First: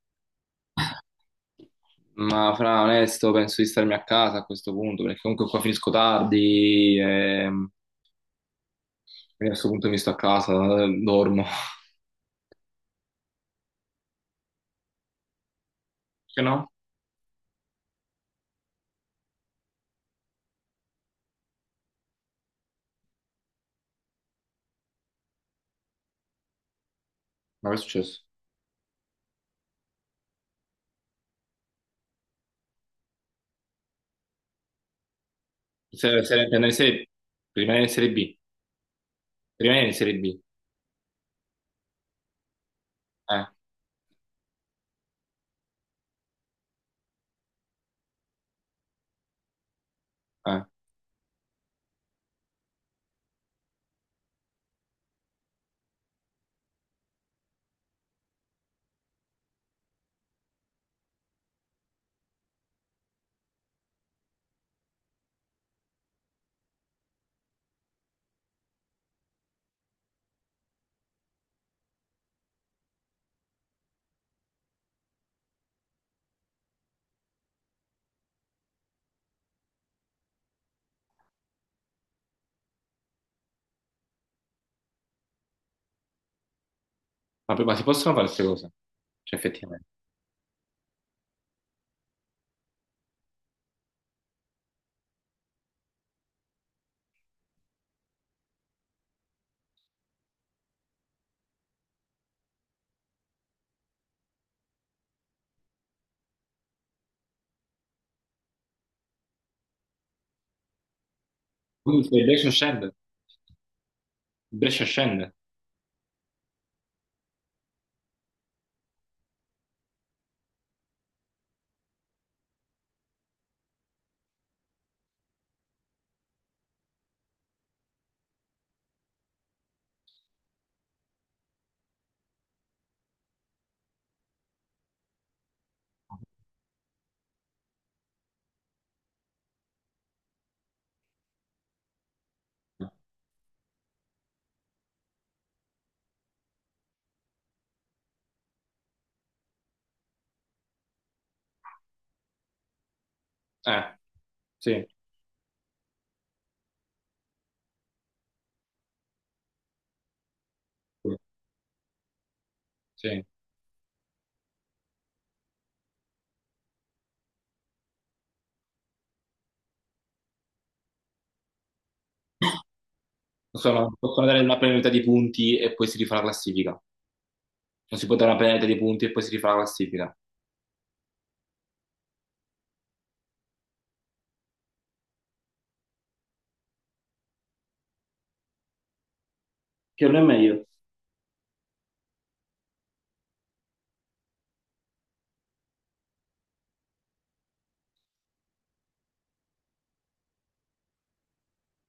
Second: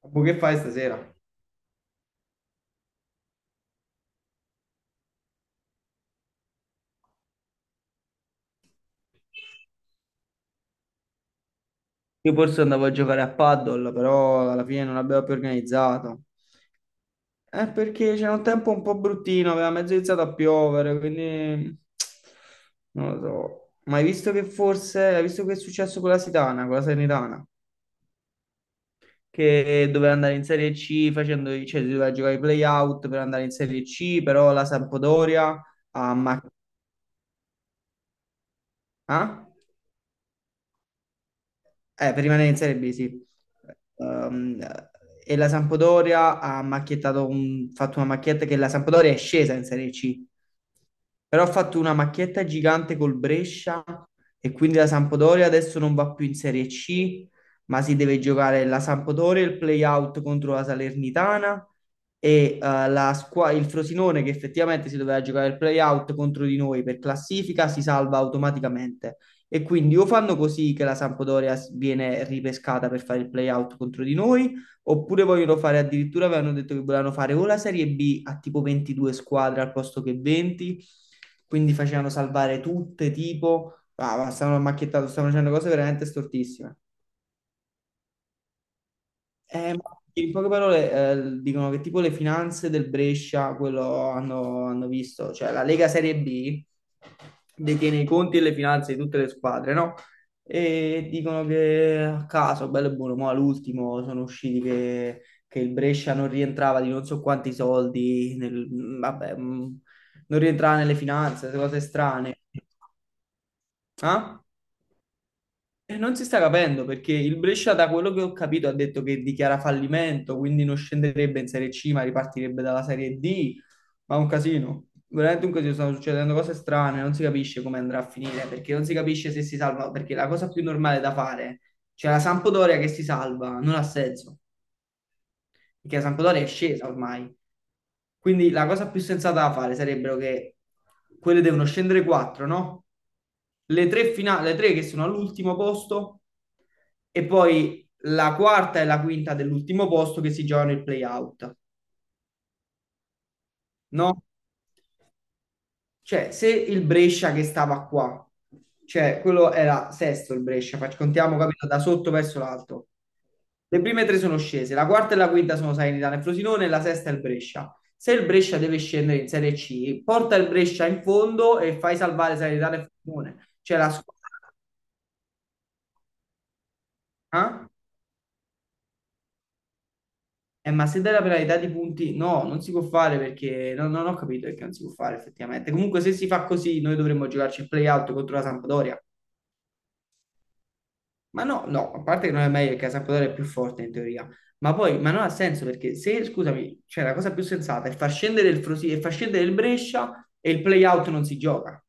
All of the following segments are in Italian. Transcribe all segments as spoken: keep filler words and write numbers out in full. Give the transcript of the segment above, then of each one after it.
Boh, che fai stasera? Ma fra onesto, penso di starmi a casa a questo punto, perché comunque qua finisco tardi e quindi a questo punto mi sto a casa, eh, dormo. Io forse andavo a giocare a paddle, però alla fine non l'abbiamo più organizzato. Che no? Eh, perché c'era un tempo un po' bruttino, aveva mezzo iniziato a piovere, quindi non lo so. Ma hai visto che forse, hai visto che è successo con la Sitana, con la Salernitana, Ma che è successo? che doveva andare in Serie C facendo, cioè si doveva giocare i play-out per andare in Serie C, però la Sampdoria ha Se, se, ammaccato. andare in serie, rimanere in Serie B, rimanere in Serie B, Eh, per rimanere in Serie B, sì. eh, Ehm, e la Sampdoria ha macchiettato un- fatto una macchietta che la Sampdoria è scesa in Serie C, eh. però ha fatto una macchietta gigante col Brescia e quindi la Sampdoria adesso non va più in Serie C, ma si deve giocare la Sampdoria, il play-out contro la Salernitana e eh, la squa- il Frosinone che effettivamente si doveva giocare il play-out contro di noi per classifica si salva automaticamente. E quindi o fanno così che la Sampdoria s- viene ripescata per fare il play-out contro di noi, oppure vogliono fare addirittura, avevano detto che volevano fare o la Serie B a tipo ventidue squadre al posto che venti, quindi facevano salvare tutte, tipo, ah, ma stavano macchiettando, stavano facendo cose veramente stortissime. Ma, poi- ma si possono fare queste cose? Cioè, Eh, ma effettivamente. in poche parole, eh, dicono che tipo le finanze del Brescia, quello hanno, hanno visto, cioè la Lega Serie B detiene i conti e le finanze di tutte le squadre, no? E dicono che a caso, bello e buono, ma all'ultimo sono usciti che, che il Brescia non rientrava di non so quanti soldi, nel- vabbè, mh, non rientrava nelle finanze, queste cose Quindi se il strane. Brescia scende, il Ah? Brescia scende. E non si sta capendo perché il Brescia, da quello che ho capito, ha detto che dichiara fallimento, quindi non scenderebbe in Serie C, ma ripartirebbe dalla Serie D. Ma è un casino, veramente un casino. Stanno succedendo cose strane, non si capisce come andrà a finire perché non si capisce se si salva. Perché la cosa più normale da fare, cioè la Sampdoria che si salva, non ha senso perché San Podore è scesa ormai. Quindi la cosa più sensata da fare sarebbero che quelle devono scendere quattro, no? Le tre, fina- le tre che sono all'ultimo posto e poi la quarta e la quinta dell'ultimo posto che si giocano il play-out, Eh, no? sì, Cioè, se il Brescia che stava qua, cioè quello era sesto il Brescia, fac- sì, contiamo, capito, da sotto verso l'alto. sì. Le prime tre sono scese, la quarta e la quinta sono Salernitana e Frosinone, la sesta è il Brescia. Se il Brescia deve scendere in Serie C, porta il Brescia in fondo e fai salvare Salernitana e Frosinone. Cioè la Possono, squadra... possono dare una penalità di punti e poi si rifà la classifica. eh? Non si può dare una penalità di punti e poi si rifà la classifica. Eh, ma se dai la penalità di punti, no, non si può fare perché no, no, non ho capito perché non si può fare effettivamente. Comunque, se si fa così, noi dovremmo giocarci il play-out contro la Sampdoria. Che non è meglio. Ma no, no, a parte che non è meglio perché la Sampdoria è più forte in teoria, ma poi, ma non ha senso perché se, scusami, cioè la cosa più sensata è far scendere il Frosinone e far scendere il Brescia e il play-out non si gioca.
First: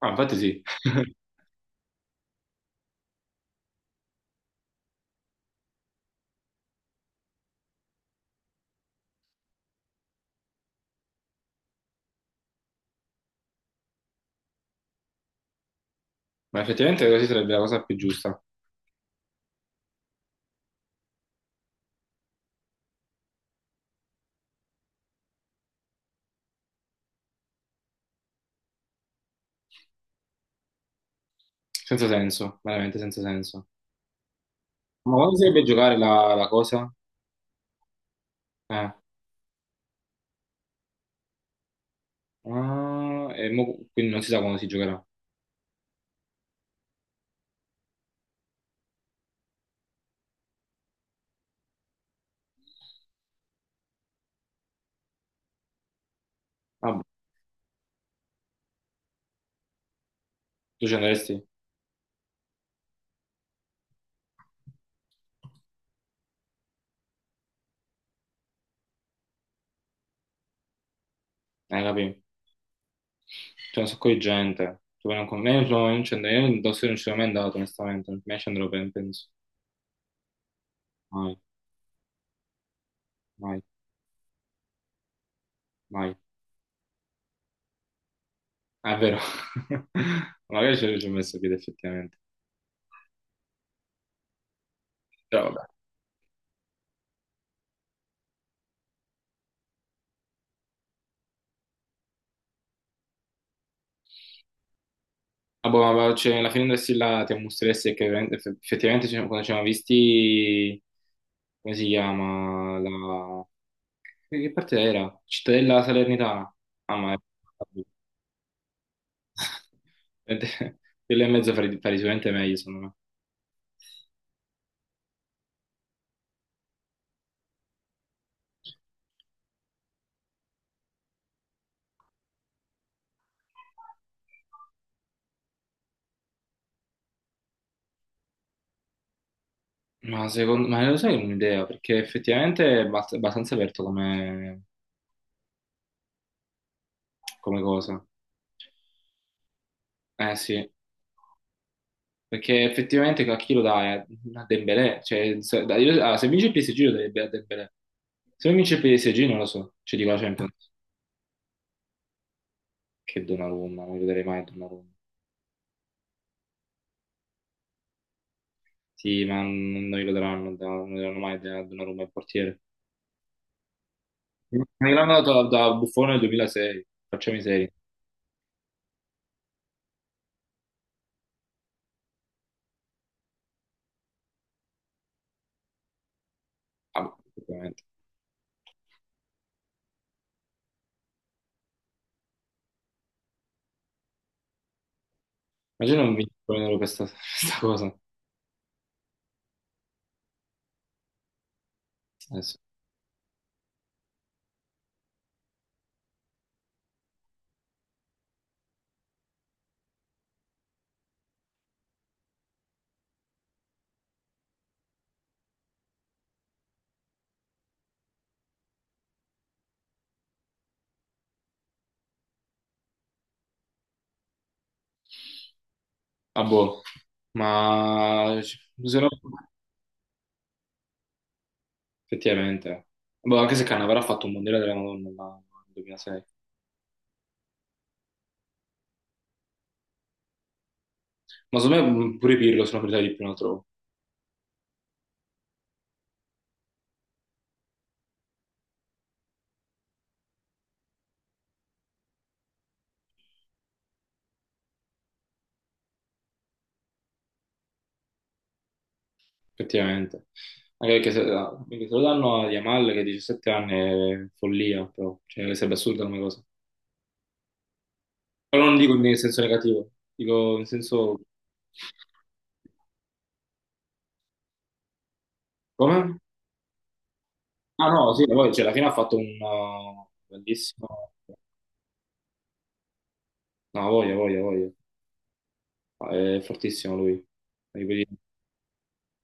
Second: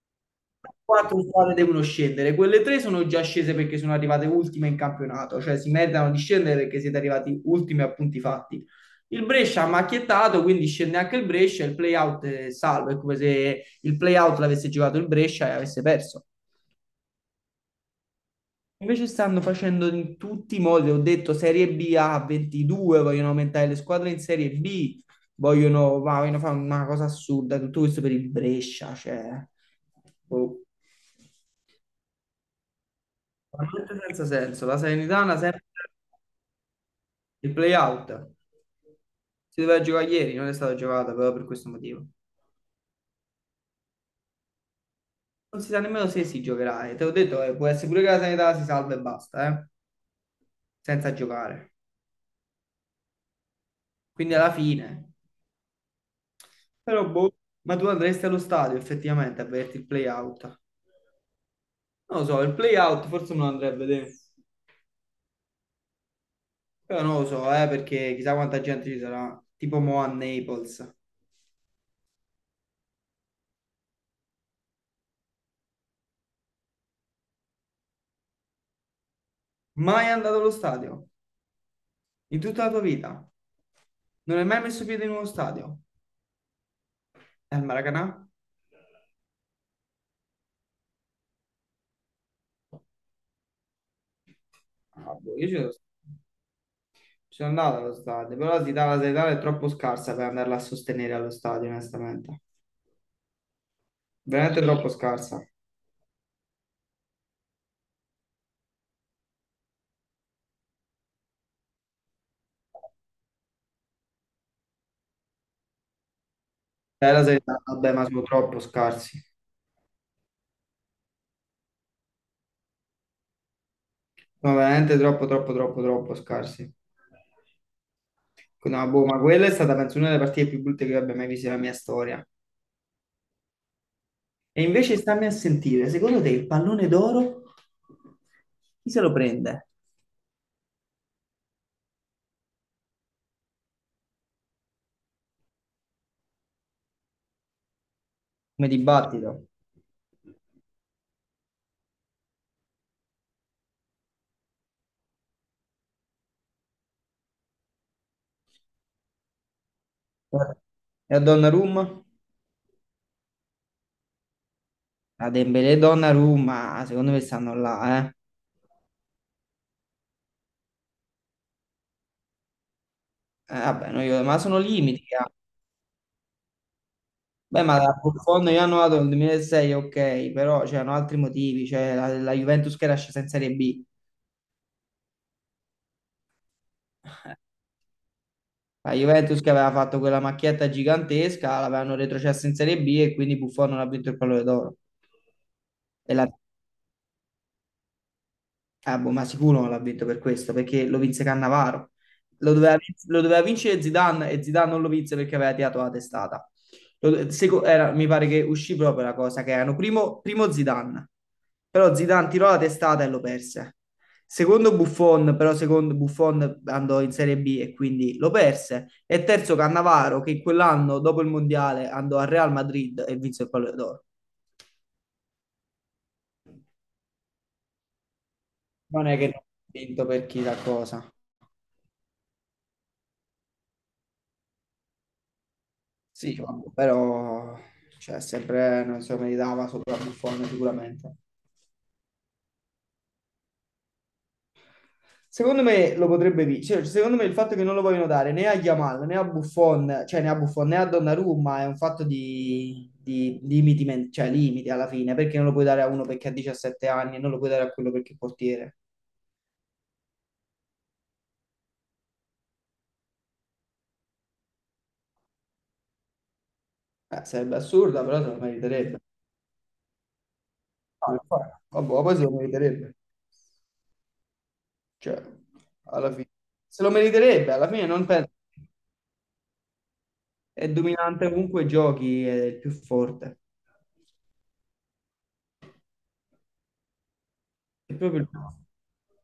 Ah, infatti sì. Quattro squadre devono scendere, quelle tre sono già scese perché sono arrivate ultime in campionato, cioè si meritano di scendere perché siete arrivati ultimi a punti fatti. Il Brescia ha macchiettato, quindi scende anche il Brescia, il play-out è salvo, è come se il play-out l'avesse giocato il Brescia e avesse perso. Ma effettivamente così sarebbe la cosa più giusta, Invece stanno facendo in tutti i modi, ho detto Serie B a ventidue, vogliono aumentare le squadre in Serie B, vogliono, ma vogliono fare una cosa assurda, tutto questo per il Brescia, cioè, boh, senza senso, veramente senza senso. veramente senza senso. La Ma quando Salernitana si dovrebbe sempre giocare la, la cosa? il play-out, Eh. si doveva giocare ieri, non è stata giocata proprio per questo motivo. Ah, e mo- quindi non si sa quando si giocherà. Non si sa nemmeno se si giocherà, e te l'ho detto, eh, può essere pure che la Salernitana si salva e basta, eh, senza giocare. Quindi alla fine... Ah, boh. Però boh, ma tu andresti allo stadio effettivamente a vederti il play out? Tu ci andresti? Non lo so, il play out forse me lo andrei a vedere. Però non lo so, eh, perché chissà quanta gente ci sarà. Tipo mo a Naples. Eh, capì? C'è un sacco di gente, tu non con me, non ci andrei, io in Tossi non ci sono mai andato, onestamente, non mi ci andrò per, penso, Mai andato allo stadio? mai, In tutta la tua vita? mai, Non hai mai messo piede in uno stadio? mai. E al Maracanà? Ah, è vero, magari ci ci ho messo piede effettivamente, Ah, boh, però io ci vabbè. sono, ci sono andato allo stadio, però la città, la sanità è troppo scarsa per andarla a sostenere allo stadio, onestamente. Veramente troppo scarsa. Ah, boh, ma cioè, alla fine andassi là ti mostreresti che veramente- eff- effettivamente ci- quando ci siamo visti, come si chiama? La... Che che parte era? Cittadella Salernitana. Ah, Eh, ma è... la sanità, vabbè, ma sono troppo scarsi. Quello e mezzo fare, fare sicuramente meglio, secondo me. No, veramente troppo, troppo, troppo, troppo scarsi. No, boh, ma quella è stata, penso, una delle partite più brutte che io abbia mai visto nella mia storia. E invece stammi a sentire, secondo te il pallone d'oro chi se lo prende? Ma secondo ma lo sai un'idea, perché effettivamente è abbast- abbastanza aperto come, come cosa. Come dibattito. Eh sì, perché effettivamente a chi lo dai? A Dembélé. Cioè, se, dai- io- ah, se vince il P S G lo dai a Dembélé. Se non vince il P S G non lo so. Cioè dico la Eh, Champions. E a Donnarumma? Che Donnarumma, non gli darei mai a Donnarumma. A Dembélé e Donnarumma, secondo me stanno là, eh. Sì, ma non non glielo daranno, da- non glielo daranno mai a Donnarumma il portiere. Eh, vabbè, no, io- ma sono Non limiti. gliel'hanno Eh. dato da, da Buffone nel duemilasei. Facciamo i Beh, seri. ma da Buffon io hanno dato nel duemilasei, ok, però c'erano altri motivi, cioè la, la Juventus che era scesa in Serie B, Ah, boh, effettivamente. la Juventus che aveva fatto quella macchietta gigantesca, l'avevano retrocessa in Serie B e quindi Buffon non ha vinto il pallone d'oro. Immagino non E la vincono questa, questa cosa. Ah, boh, ma sicuro non l'ha vinto per questo, perché lo vinse Cannavaro. Lo Adesso. doveva, vin- lo doveva vincere Zidane e Zidane non lo vinse perché aveva tirato la testata. Lo- seco- era- mi pare che uscì proprio la cosa che erano primo, primo Zidane, però Zidane tirò la testata e lo perse. Secondo Buffon, però secondo Buffon andò in Serie B e quindi lo perse. E terzo Cannavaro che quell'anno dopo il Mondiale andò al Real Madrid e vinse il Pallone d'Oro. Ah, boh. Ma se Non no, è che non ha vinto per chissà cosa. effettivamente. Boh, anche se Cannavaro ha fatto un mondiale della Madonna ma nel duemilasei. Sì, vabbè, però cioè, sempre non si meritava sopra Buffon sicuramente. Ma secondo me mm, pure Pirlo sono priorità di più, lo trovo, Secondo me lo potrebbe vincere. Secondo me il fatto che non lo vogliono dare né a Yamal né a Buffon, cioè né a Buffon né a Donnarumma è un fatto di, di limiti, men- cioè limiti alla fine, perché non lo puoi dare a uno perché ha diciassette anni e non lo puoi dare a quello perché è portiere. effettivamente. Anche perché se, ah, perché se lo danno a Yamal che ha diciassette anni è follia, però. Cioè, sarebbe assurda come cosa. Eh, sarebbe assurda, però se lo Però non dico meriterebbe. in senso negativo, dico in No, senso... infatti. Vabbè, poi se lo meriterebbe. Cioè, alla Come? fine. Se lo meriterebbe, alla fine Ah non no, sì, penso. poi, cioè, alla fine ha fatto un uh, È bellissimo... dominante ovunque giochi, è il più forte. No, voglia, voglia, voglia. Ah, è fortissimo lui. È proprio il più...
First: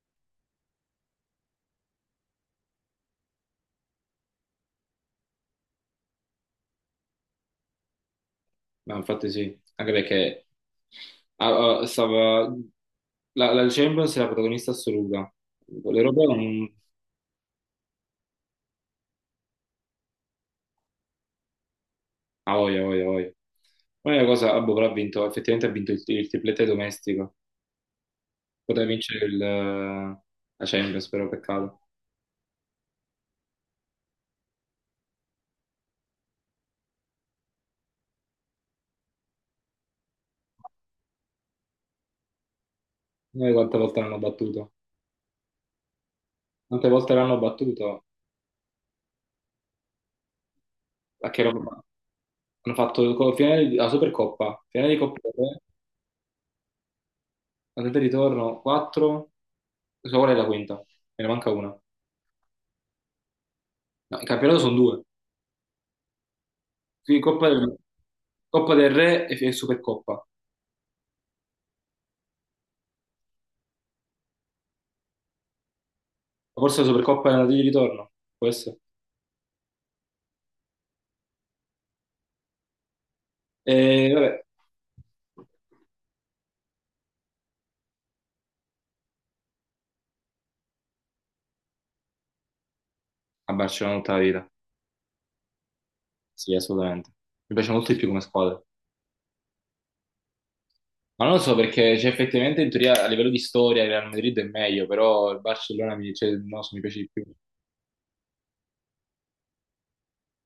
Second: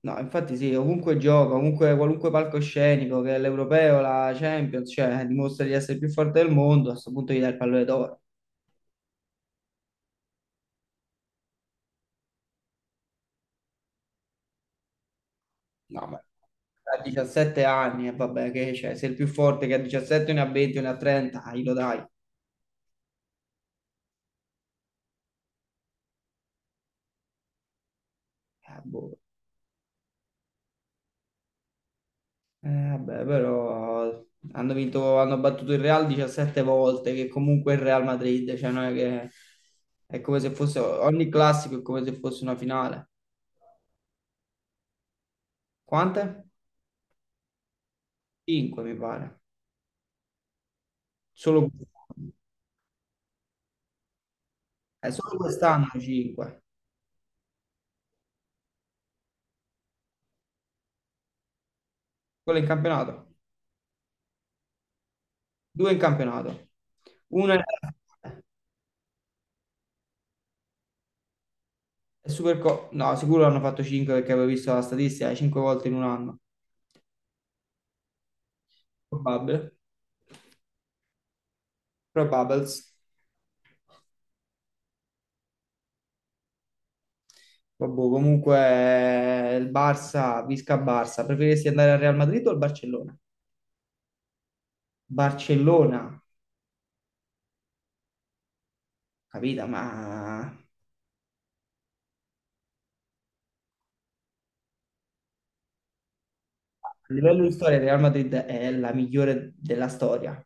No, infatti sì, ovunque gioca, ovunque, qualunque palcoscenico, che è l'Europeo, la Champions, cioè eh, dimostra di essere il più forte del mondo, a questo punto gli dai il pallone d'oro. Ma infatti sì, anche perché ah, ah, stava, la, la Champions è la protagonista assoluta. No, beh. L'Europeo non... A diciassette anni, e vabbè, che c'è? Se il più forte che a diciassette ne ha venti, ne ha trenta, ah, glielo dai. Ah, voglia, voglia, voglia. L'unica cosa, ah, boh, però ha vinto, effettivamente ha vinto il, il triplete domestico. Eh, Poteva boh. vincere il, eh, la Champions, però peccato. Eh, vabbè, però hanno vinto, hanno battuto il Real diciassette volte, che comunque è il Real Madrid, cioè non è che è come se fosse ogni classico è come se fosse una finale. Noi quante volte l'hanno battuto? Quante? Quante volte l'hanno battuto? cinque mi pare. A che Solo roba? quest'anno, Hanno fatto co- finale di, la Supercoppa, finale di eh, Coppa solo Europea, quest'anno cinque. andata e ritorno, quattro, so qual è la quinta? Me ne manca una. No, Quello in campionato. il campionato sono due. Due in campionato. Sì, Coppa Una è del, Coppa del Re e, e Supercoppa. Ma è Superco- No, sicuro hanno fatto cinque perché avevo visto la statistica, cinque volte in un anno. forse la Supercoppa è andata di ritorno, può essere. Probabile. Probables. E vabbè, Vabbè, comunque eh, il Barça, Visca Barça, preferiresti andare al Real Madrid o al Barcellona? a Barcellona tutta la vita. Barcellona, Sì, assolutamente. Mi piace molto di più come squadra. capito? Ma a Ma non lo so perché, cioè, effettivamente in teoria a livello di storia il Real Madrid è meglio, però il Barcellona mi, cioè, non so, mi piace di più. livello di storia il Real Madrid è la migliore della storia,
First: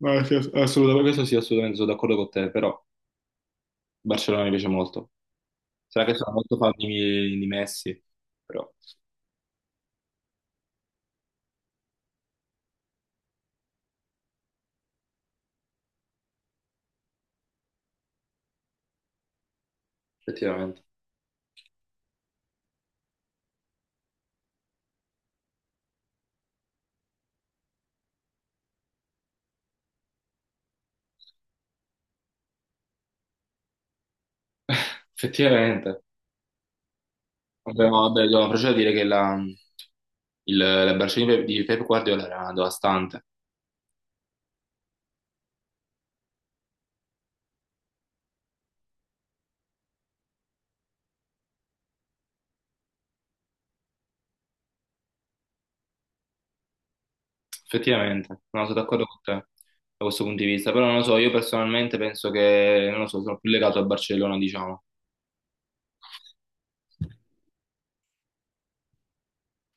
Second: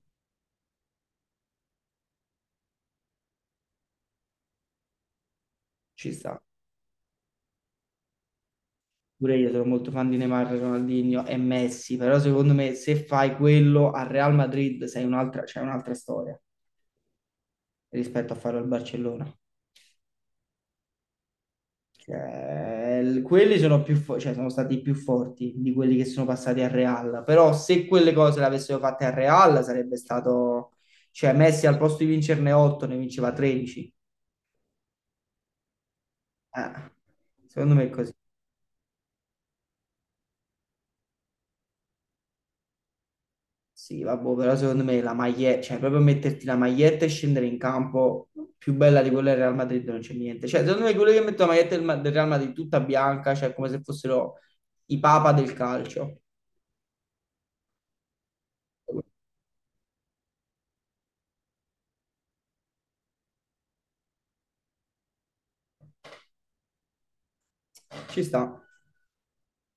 No, sì, ass- assolutamente, questo sì, assolutamente sono d'accordo con te, però il Barcellona mi piace molto. Sarà ci che sono sta. molto fan di, di Messi, però Pure io sono molto fan di Neymar, Ronaldinho e Messi, però secondo me se fai quello al Real Madrid sei un'altra, c'è un'altra storia rispetto a farlo al Barcellona. effettivamente. Cioè, l- quelli sono più fo- cioè, sono stati più forti di quelli che sono passati al Real. Però se quelle cose le avessero fatte al Real sarebbe stato... Cioè, Messi al posto di vincerne otto ne vinceva tredici. Effettivamente. Eh, secondo me Vabbè, è no, così. vabbè, no, però c'è da dire che la, il, la Barcellona di Pep di Pep Guardiola era devastante, Sì, vabbè, però secondo me la maglietta, cioè proprio metterti la maglietta e scendere in campo più bella di quella del Real Madrid non c'è niente. Cioè, secondo me quelli che mettono la maglietta del, Ma- del Real Madrid tutta bianca, cioè come se fossero i papa del calcio. effettivamente, no, sono d'accordo con te da questo punto di vista, però non lo so, io personalmente penso che, non lo so, sono più legato al Barcellona, diciamo. Ci sta.